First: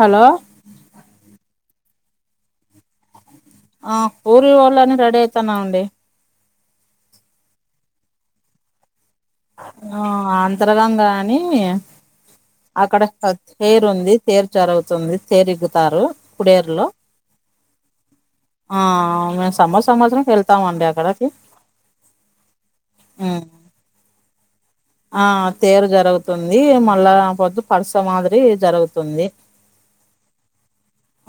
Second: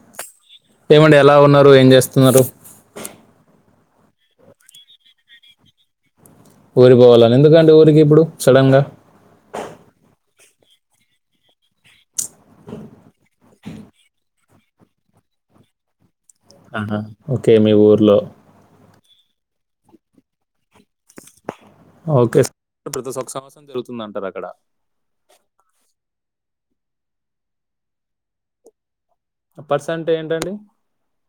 Hello ఏమండి ఎలా ఉన్నారు ఏం చేస్తున్నారు? ఆ హూరికి పోవాలని రెడీ అయితాన్నాం అండి ఊరికిపోవాలని ఎందుకండి ఊరికి ఇప్పుడు సడన్ గా ఆ అంతరగంగ అని అక్కడ తేరు ఉంది తేరు జరువుతుంది తేరుగుతారు పుడు ఇయర్ లో ఆహా. ఓకే మీ ఊర్లో ఆ మేము సంవత్స సంవత్సరంకి వెళ్తాం అండి అక్కడకి ఓకే ప్రతి ఒక్క సంవత్సరం జరుగుతుంది అంటారు అక్కడ ఆ తేరు జరుగుతుంది మళ్ళా పొద్దు పరస మాదిరి జరుగు తుంది పర్స్ అంటే ఏంటండి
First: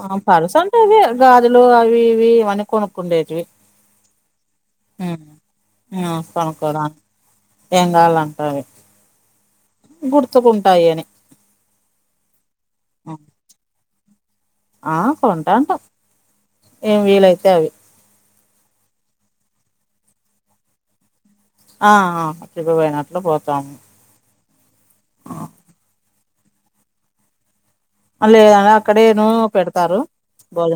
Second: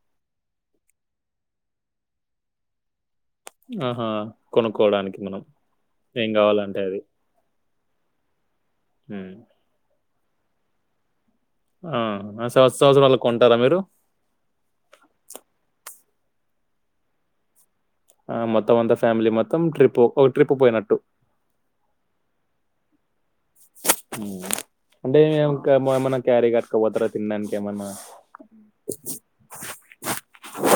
ఆ పరుస అంటె అదె గాజులు అవి ఇవి అన్ని కొనుక్కుండే ఆహా కొనుక్కోవడానికి మనం ఏం కావాలంటే అది ఎం కావాలంటే అవి ఉమ్. గుర్తుకుంటాయి అని ఆ సంవత్స సంవత్సరాళ్ళ కొంటారా మీరు ఆ కొంటాటం ఏం వీలైతే అవి ఆ మొత్తం అంతా ఫ్యామిలీ మొత్తం ట్రిప్ ఒక ట్రిప్ పోయినట్టు ఆ ట్రిప్పపోయినట్లు పోతాము అంటే ఏమన్నా క్యారీ పట్టుక పోతారా తినడానికి ఏమన్నా లేద అక్కడేను పెడతారు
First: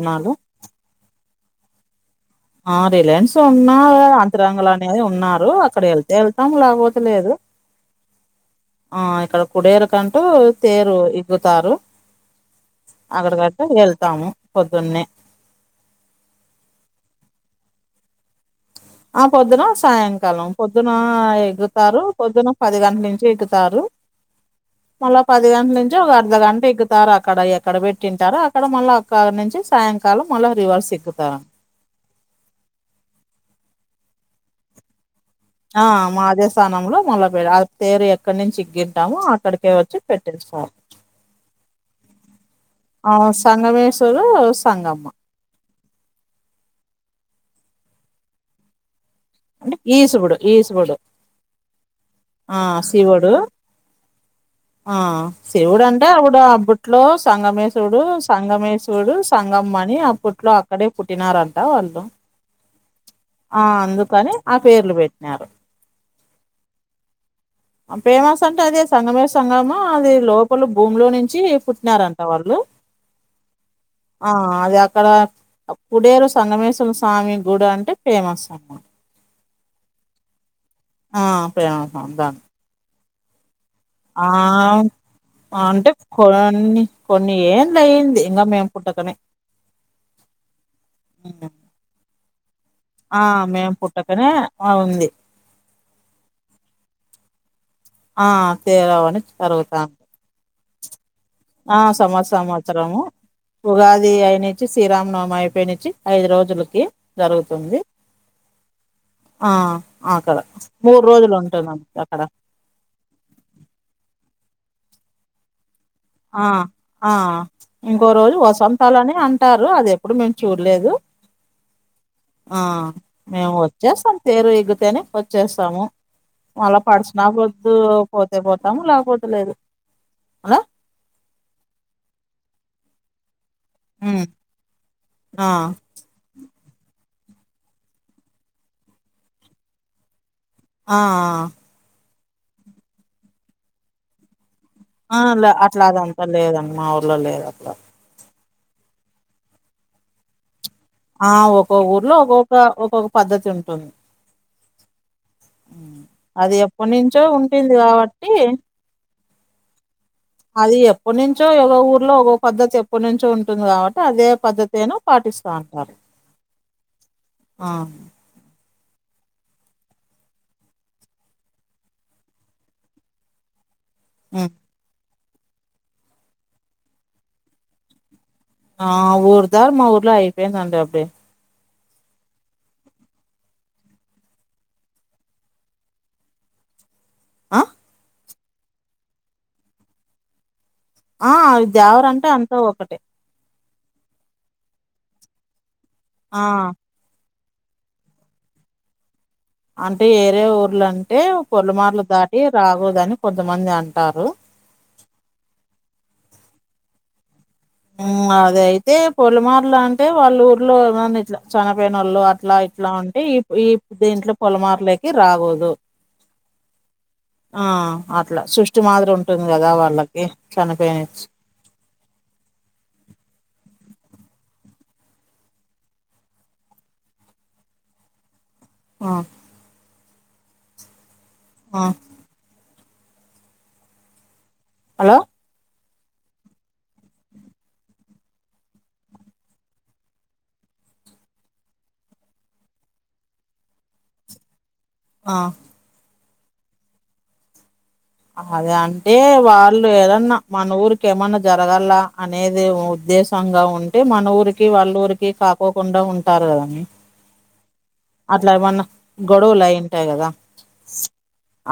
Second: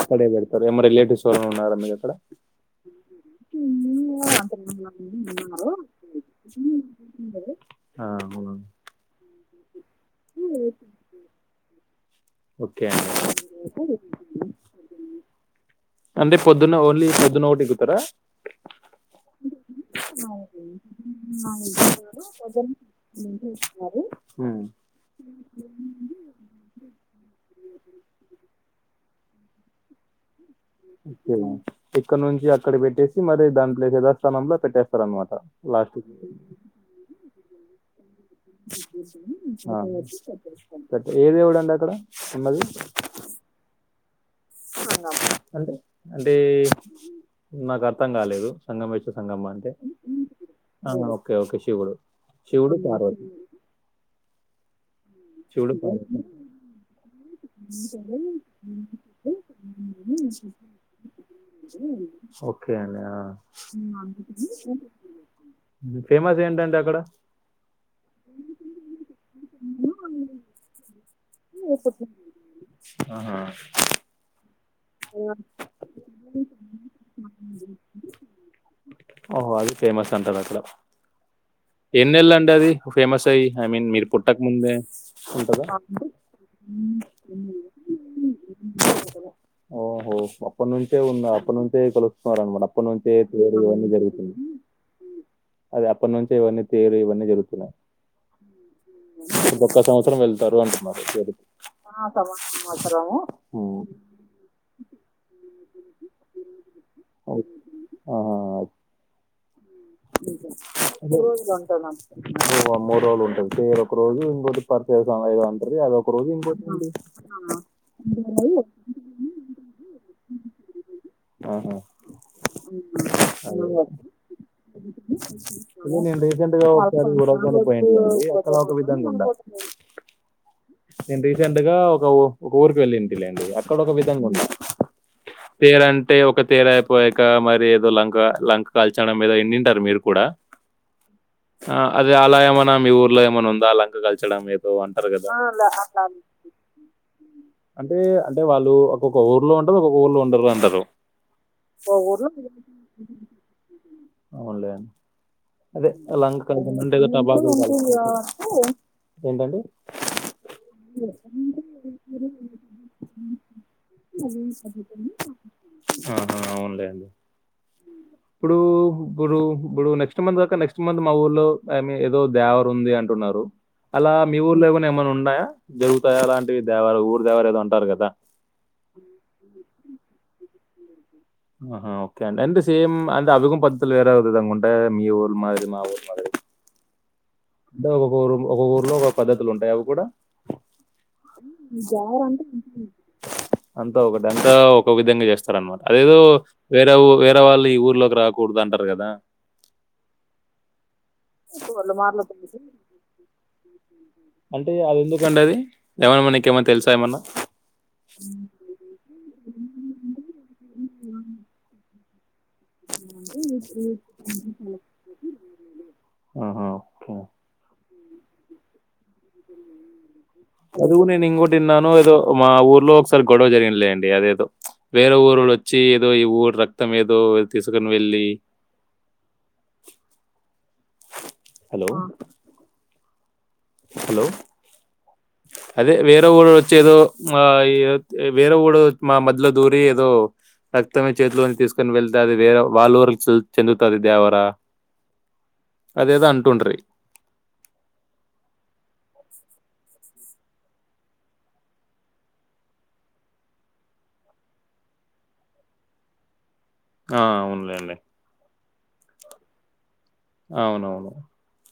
అక్కడే బడతారు ఏమ రిలేటివ్స్ ఉన్నారా మీగక్కడ ఆ రిలయన్స్ ఉన్నా అంతరంగుంలో అనేది ఉన్నారు అక్కడ వెళ్తే వెళ్తాం లేపోతేలేదు ఆ అవును కుడేరు కంటూ తేరు ఇగుతారు ఓకే అండి అక్కడి గట్ట వెళ్తాము పొద్దున్నే అంటే పొద్దున్న ఓన్లీ పొద్దున ఓటెక్కుతరా? ఆ పొద్దున సాయంకాలం పొద్దున ఎగుతారు పొద్దున పది గంటల నుంచి ఎగుతారు ఉ మళ్ళా పది గంటల నుంచి ఒక అర్ధ గంట ఎక్కుతారు అక్కడ ఎక్కడ పెట్టింటారు అక్కడ మళ్ళా పొద్దుగాల నుంచి సాయంత్రం ఉ ఇక్కడ నుంచి అక్కడ పెట్టేసి మరి దాని దగ్గర స్థానంలో పెట్టేస్తారు అన్నమాట. ఆ మా అదే స్థానంలో మొళపేడి తేరు ఎక్క. అక్కడ నుంచి ఇగ్గింటాము అక్కడికే ఆ వచ్చి పెట్టిచుకో వచ్చు పెట్ట ఏ దేవుడు అండి అక్కడ ఉన్నది సంఘవేశ్. అంటే అంటే నాకు అర్థం కాలేదు సంఘ వెష్. జంగమ అంటే ఈసుబుడు ఈసుబుడు ఆహా ఓకే ఓకే శివుడు. ఆ శివుడు. ఆ శివుడు అంటే అప్పుడు అప్పట్లో. సంగమేశ్వరుడు సంగమేశ్వరుడు సంగమ్మని అప్పట్లో అక్కడే పుట్టినరంట వాళ్ళు. ఓకే అండి అందుకని ఆ ఆ పేర్లు పెట్టినారు ఫేమస్ ఏంటండి అక్కడ. ఫేమస్ అంటే అదే సంగమేశ్ సంగమా అది లోపల భూమిలో నుంచి పుట్టినారంట. వాళ్ళు ఆహ. ఆ అది అక్కడ కుడేరు సంగమేశ్వర స్వామి గుడి అంటే ఫేమస్ అన్నమాట. ఓహో అది ఫేమస్ అంటారు అక్కడ. ఆ. ప్రేమ ఎన్నియేళ్ళు సంతానం అండి అది ఫేమస్ అయ్యి. ఐ మీన్ మీరు ఆ పుట్టక ముందే అంటే కొన్ని కొన్ని ఏండ్లు అయింది ఇంగా. మేం పుట్టకనే. ఓహో అప్పటి నుంచే ఉన్న హ్మ్. అప్పటి నుంచే తెలుసుకున్నారు అనమాట అప్పటి నుంచే పేరు మేము ఇవన్నీ పుట్టకనే జరుగుతుంది. ఆ ఉంది. అదిఅప్పటి నుంచే ఇవన్నీ పేరు ఇవన్నీ జరుగుతున్నాయి. ఆ పెరవ్వని ఒక్క జరుగుతాం. సంవత్సరం వెళ్తారు అంటున్నారు తేరుకి ఆ సంవత్స సంవత్సరము ఉమ్. ఉగాది అయ్యినించి శ్రీరామనవమి అయిపో. అయిపోయిన నుంచి ఐదు రోజులకి జరుగుతుంది. ఆ ఆ. అక్కడ మూడు రోజులు ఉంటున్నాం ఉంటది అక్కడ మరి. ఆ మూడు రోజులు ఉంటది పేరు ఒక రోజు ఇంకోటి. ప్రత్యేక సమయం. ఒకరోజు ఆ పడుతది. ఆ ఇంకో రోజు వసంతలని అంటారు అది ఎప్పుడు మేం చూడలేదు. ఆహా. ఆ మేము వచ్చేసాం పేరు. తగ్గితేనే వచ్చేసాము ఇది నేను రీసెంట్ గా మళ్ళ ఒకసారి పడిసినా ఊరవకానికి పద్దు పోయింది పోతే అక్కడ ఒక పోతాము విధంగా ఉండాలి లేకపోతేలేదు. ఆ నేను రీసెంట్ గా ఒక ఒక ఊరికి వెళ్ళింటిలెండి. అక్కడ ఒక విధంగా ఉమ్ కూడా ఆ పేరు అంటే ఒక. తేరయిపోయాక మరి ఏదో లంక లంక కాల్చడం ఏదో ఇనిఉంటారు మీరు కూడా. ఆ ఆ అ ఆ అది అలా ఏమన్నా మీ ఊర్లో ఏమన్నా ఉందా లంక కల్చడం ఏ ఎదో అంటారు కదా ఆ లే ఉందా అట్లా అదంతా లేదండి మా ఊర్లో లేదు అట్లా అంతే ఇగ అంటే వాళ్ళు ఒక్కక్క ఊర్లో ఉంటారు ఒక్క ఊల్లో ఉండరు అంటరు. ఆ ఒక్కొ ఊర్లో ఒక్కొక్క ఒక్కొక్క పద్ధతి ఉంటుంది. అవున్లే అదే ఉమ్. లంక అది ఎప్పటి నుంచో ఉంటుంది కాబట్టి ఏంటండి [inaudible] అది ఎప్పటినుంచో ఏదో ఊర్లో ఒకో పద్దతి ఎప్పటినుంచో ఉంటుంది కాబట్టి అదే పద్దతినో పాటి ఆహా ఉన్నాయండి ఆ ఇప్పుడు ఇప్పుడు ఇప్పుడు నెక్స్ట్ మంత్ దాక నెక్స్ట్ మంత్ మా ఊర్లో ఐ మీన్ ఏదో దేవర్ ఉంది అంటున్నారు. అలా మీ ఉమ్. ఊర్లో ఏమన్నా ఉన్నాయా జరుగుతాయా అలాంటివి దేవార ఊరు దేవారు ఏదో ఉంటారు కదా. ఆ ఊరు దారు మా ఊర్లో అయిపోయిందంట అప్పుడే ఆహా ఓకే అండి అంతే సేమ్ అంట అదుగం బత్తులు వేరే విధంగా ఉంటాయ్. మీ ఊర్ మాదిరి మా ఊర్ మాదిరి ఆ అంటే ఒక ఊరు ఒక ఊర్లో ఒక పద్ధతులు ఉంటాయి అవి కూడా. ఆ దేవర అంటే అంత ఒకటే. అంతా ఒకటే అంతా ఒక విధంగా చేస్తారు అనమాట అదేదో ఆ వేరే ఊ వేరే అంటే వాళ్ళి ఈ ఊర్లోకి రాకూడదు అంటారు కదా. అంటే ఏరే ఊర్లు అంటే పొలమార్లు దాటి రాగదుని కొంతమంది అ అంటే అది ఎందుకండి అది ఏమన్నా మనకేమన్నా తెలుసా ఏమన్నా. ఊ అద అయితే పులమార్లు అంటే వాళ్ళ ఊర్లో ఏమన్నా ఇట్లా చనిపోయిన వాళ్ళు అ ఇట్లా ఇట్లా ఉంటే ఈ ఈ దీంట్లో పొలమార్లేకి రాగోదు. ఆహా ఓ అట్లా సృష్టి మాదిరిం అది కూడా నేను ఇంకొటిన్నాను ఏదో మా ఊరు ఊ లో ఒకసారి గొడవ జరిగినలెండి అదెదో వేరే ఊరోళ్లు వచ్చి ఏదో ఈ ఊరు రక్తం ఏదో తీసుకు వెళ్ళి ఆ ఆ హలో హలో హలో అదే వేరే ఊరోడు వచ్చి ఏదో మ ఇ ఆ వేరే ఊరోడు మా మద్యలో దూరి ఏదో రక్తమే చేతిలోని తీసుకొని వెళ్తది వేరే వాళ్ళుఊర చెందుతాది దేవరా ఆ దేదా అంటుండ్రి అదే అంటే వాళ్ళు ఏదన్నా మన ఊరికి ఏమన్నా జరగాల అనేది ఉద్దేశ సంగా ఉంటే మన ఊరికి వాళ్ళ ఊరికి కాకోకుండా ఉంటారు కదా. ఆ అవునులేండి ఏమన్నా గొడవలు అయింటాయి కదా స్ అవునవును.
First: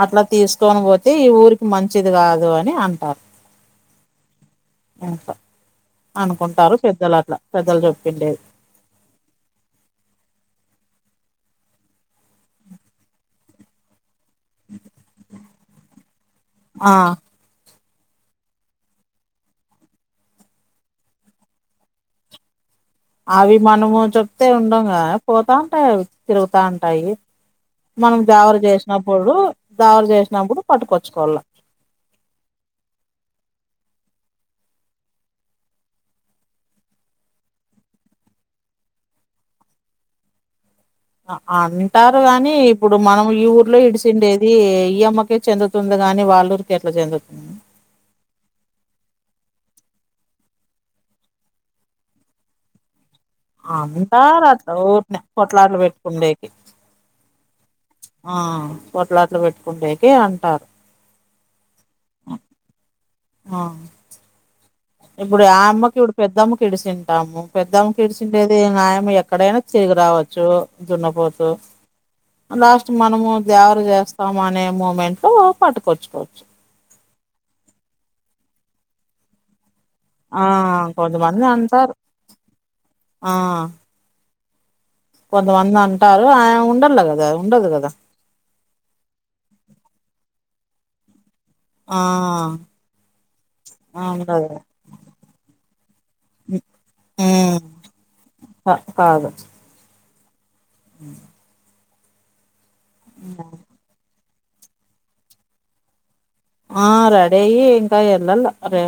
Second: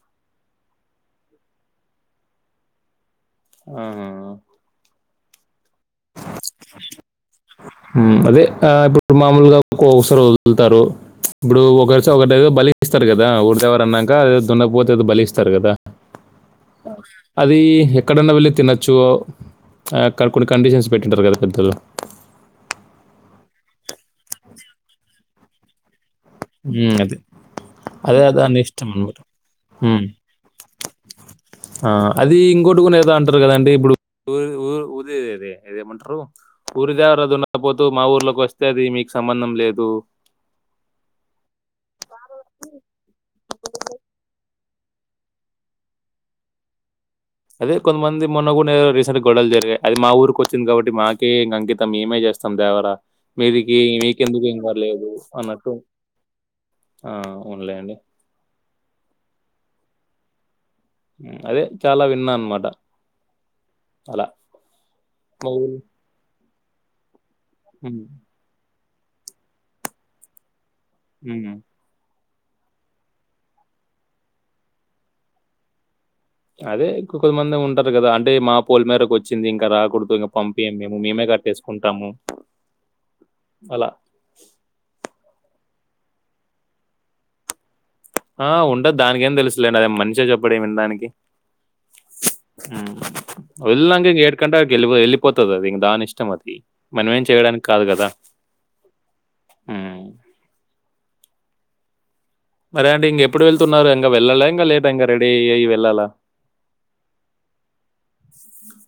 అట్లా తీసుకని పో దే ఈ ఊరికి మంచిది కాదు అని అంటారు. ఆహ హ యప్పా ఉ చెప్పిండేది అదే ఆ ఇప్పుడు మామూలుగా ఒక్కొసారి వదులుతారు. ఇప్పుడు ఒకరిస ఒకటి బలికి ఇస్తారు కదా ఊరి దేవర అన్నా గ అదేదో దున్నపోత ఏదో బలిస్తారు కదా ఆ అది ఎక్కడన్నా వెళ్ళి తినొచ్చు అక్కడ కొన్ని కండిషన్స్ పెట్టింటారు కదా పెద్దలు. అవి మనము చెప్తే ఉండంగా పోతా ఉంటాయి అవి తిరుగుతా ఉమ్, ఉంటాయి. అదే మనం అదే దేవర దాని ఇష్టం అనమాట చేసినప్పుడు దావర ఉమ్, చేసినప్పుడు పట్టుకొచ్చుకోవాల. ఆ అది ఇంకోటికునే ఏదో అంటారు కదండి ఇప్పుడు ఊఊ ఊరి ఇదేమంటరు ఊరు దేవర దున్నపోతు మా ఊర్లోకి వస్తే అది మి క్ సంబంధం లేదు. ఆ అంటారు గాని ఇప్పుడు మనం ఈ ఊర్లో ఇడిసిండేది, ఈ అమ్మకే చెందుతుంది గాని వాళ్ళూరికి ఎట్ల చెందు అదే కొంతమంది మొన్న గూన రీసెంట్ గొడలు జరిగా. అది మా ఊరికి వచ్చంది కాబట్టి మాకే ఇంక అంకితం, మేమే జ స్తం దావర మీదికి అంటారు మీకెందుకు ఏం అట్లా కర్లేదు ఊరినే అన్నట్టు, కొట్లాట్లు పెట్టుకుండేకి ఆ అవున్లెండి. ఆ కొట్లాటలు పెట్టుకుండేకి అంటారు. అదే చాలా విన్నా అన్మాట ఆ అలా ఇప్పుడు మా ఆ ఊర్లో అమ్మకి ఇప్పుడు పెద్దమ్మకిడిచింటాము హ్మ్. పెద్దమ్మకిడిచిండేది అయ్ మి ఎక్కడైనా తిరిగి రావచ్చు దున్నపోతూ హ్మ్. లాస్ట్ మనము దేవర చేస్తాం అనే మూమెంట్ లో పట్టుకొచ్చు. అదే కొ కొద్దిమంది ఉంటారు కదా, అంటే మా పోలిమేరకు వచ్చింది ఇంకా రాకు. పుడు ఇగ ఆ పంపియము మేము, మేమే కొంతమంది అంటారు కట్టేసుకుంటాము ఆ అలా. కొంతమంది అంటారు ఆ ఉండలా కదా ఉండదు కదా. ఆ! ఉంటది దానికేం తెలుసులేండి. అది మనిషే ఆ ఉమ్ ఆ, వెళ్లంక ఇక ఉండదు ఏడికంటే ఆడికి వెళ్లిపో వెళ్లిపోతది అది, ఇంక దాని ఇష్టం అది. మనం ఏం చేయడానికి కాదు కదా. క కాదు హు మరే అండి ఇంగెప్పుడు వెళ్తున్నారు? ఇంగ వెళ్లాలా ఇంకా లేట్ ఇంక రెడీ అయ్యి వెళ్లాలా? ఆ రెడీ అయి ఇంక ఎళ్లాల, రే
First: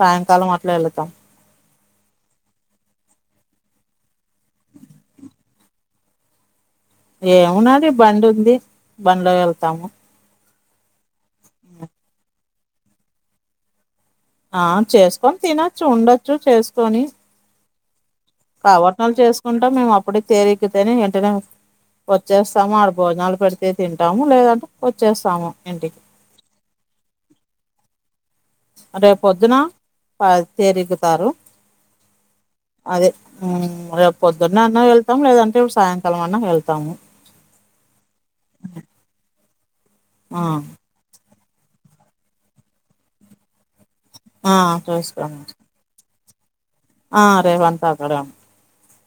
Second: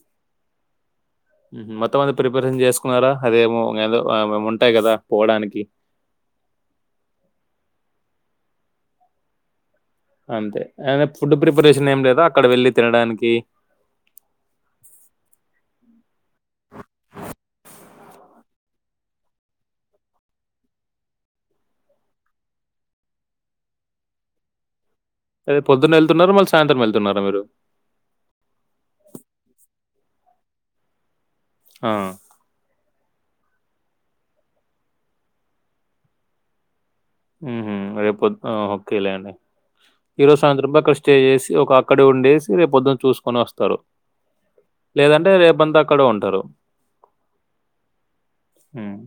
సాయంకాలం అట్ల ఎలూతం. ఉహూ మొత్తం అంతా ప్రిపరేషన్ చేసుకున్నారా, అదేమో ఏదో ఉంటాయి కదా పోవడానికి? [inaudible] ఏమున్నాది, బండి ఉంది బండ్లో వెళ్తాము. అంతే అ ఫుడ్ ఆ ప్రిపరేషన్ ఏం లేదా అక్కడ వెళ్లి తినడానికి? ఆ చేస్కొని తినొచ్చు, ఉండొచ్చు చేస్కొని. కావట్నలు చేసుకుంటాం మేము అప్పుడే తేరు ఎక్కితేనే ఏంటనే వచ్చేస్తాము, ఆడ భోజనాలు పెడితే తింటాము. లేదంటే వచ్చేస్తాము రేప్ పొద్దున్న ఇంటికి. వెళ్తున్నార, మలి సాయంత్రం వెళ్తున్నారా మీరు? రేపు పోద్దున ప తేరు ఇగ్గుతారు. అ అదే రేపు పొద్దున్నే అన్న వెళ్తం, లేదంటే ఇపుడు సాయంకాలం అన్నా వెళ్తాము. ఉహు రేపు పోద్, ఆ ఓకేలే అండి ఈరోజు ఆ! సాయంత్రం అక్కడ స్టే చేసి ఒక అక్కడ ఉండేసి, రేపు పొద్దున చూసుకొని వస్తారు. ఆ! లేదంటే చూసుకోం. రేపంతా అక్కడే ఉ టరు ఆ రేపంతా అక్కడే ఉమ్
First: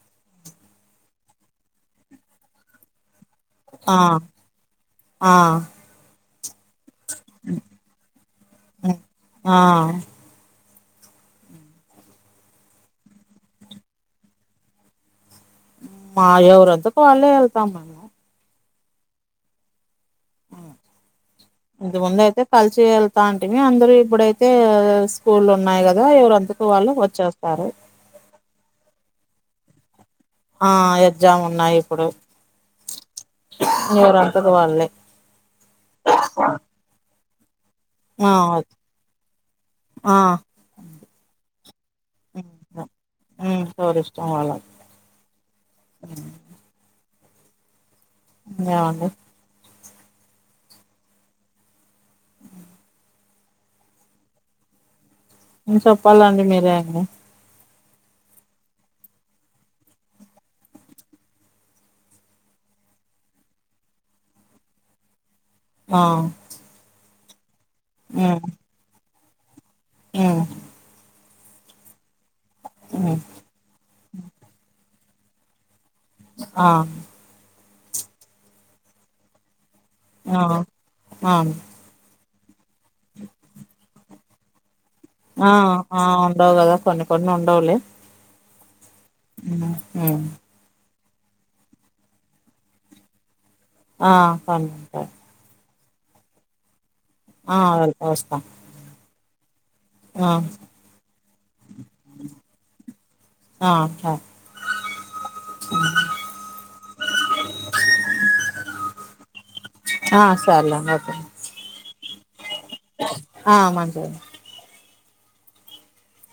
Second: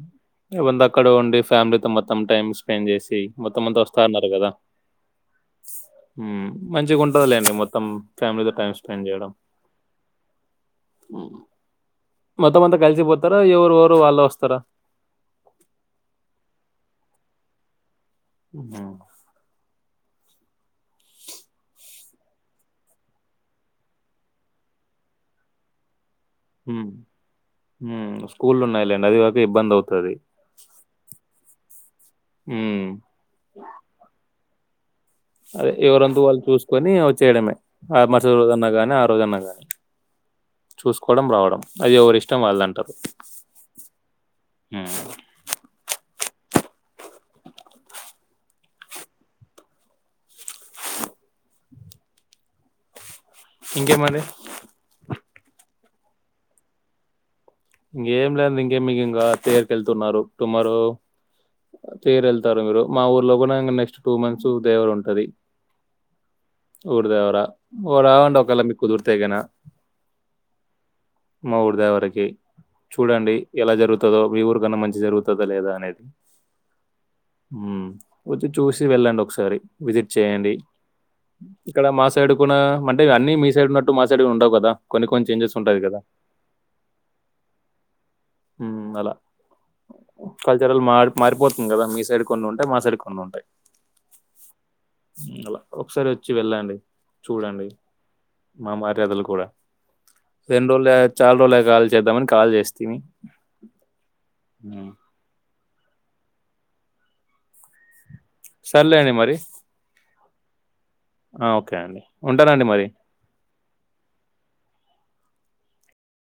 రేపంతా అక్కడే ఉండి, ఫ్యామిలీతో మొత్తం టైం స్పెండ్ చేసి మొత్తం అంతా ఆ! వస్తాన్నారు కదా ఆ! మ్ మంచిగా ఉంటది లేండి మొత్తం, ఫ్యామిలీతో టైం హ్మ్. స్పెండ్ చేయడం. ఆ! మొత్తం అంత కలిసిపోతారా, ఎవరు ఎవరు వాళ్లే వస్తారా? మా ఎవరంతకు వాళ్లె వెళ్తాం మేము ఉమ్ ఇంతకు ముందు అయితే కలిసి వెళ్తాంటిమి, అందులో ఇప్పుడైతే స్కూల్లు ఉన్నాయి క గా ఎవరు అంతట హ్మ్. వాళ్లు వచ్చేస్తారు. హ్మ్. స్కూళ్ళున్నాయిలేండి. అది గాక ఇబ్బందవుతది ఆ ఎగ్జామ్ ఉన్నాయి ఇప్పుడు. హ్మ్. ఎవరంతట వాళ్లే అదే ఎవరంతు వాళ్లు చూసుకొని వచ్చేయడమే ఆ మరుసటి రోజున్నా గానీ, ఆ రోజన్నా గానీ. ఆ చూసుకోవడం, రావడం, అది ఎవరిష్టం వాళ్ళదంటారు. ఇష్టం వాళ్ల హ్మ్. ఉ ఇంగా ఏమండి ఇంకే మరి చెప్పాలండి మీరే ఇంగా ఇంకేం లేదు ఇంకే మీకు ఇంకా తీగరి కెళ్తున్నారు టుమారో తేరు వెళ్తారు మీరు మా ఊర్లో కూడా ఇంగ నెక్స్ట్ టూ మంత్స్ దేవర ఉంటది అ ఊరి దేవరా ఓ రావండి ఒకేవేళ మీకు కుదురితే గినా మ్ మా ఊరు దేవరకి ఉమ్ చూడండి ఎలా జరుగుతుందో మీ ఊరికన్నా మంచి జరుగుతుందో లేదా అనేది ఆ ఉమ్ వచ్చి చూసి వెళ్ళండి ఒక్కసారి. విజిట్ ఆ చేయండి. ఆ ఇక్కడ మా స్ సైడ్ కూడా అంటే అన్నీ మీ సైడ్ ఉన్నట్టు మా సైడ్ ఉండవు కదా కొన్ని కొన్ని ఆ చేంజెస్ ఉంటది కదా ఆ ఉండవు కదా కొన్ని కొన్ని ఉండవులే ఉమ్ అలా ఉమ్ ఉమ్ కల్చర్ల్ మా మారిపోతుంది కదా మీ సైడ్ కొన్ని ఉంటాయి మా సైడ్ కొన్ని ఉంటాయి ఆ సరే సరే మ్మ్. అలా ఒకసారి వచ్చి వెళ్ళండి ఆ చూడండి వెళ్తా వస్తాం మా మర్యాదలు కూడా ఆ ఎన్ని రోజులు ఆయా చాలా రోజులు ఆయా కాల్ చేద్దామని కాల్ చేస్తని ఆ అ సర్లేండి మరి సర్లేమో [inaudible] అ ఓకే అండి ఉంటానండి మరి ఆ మంచిదండి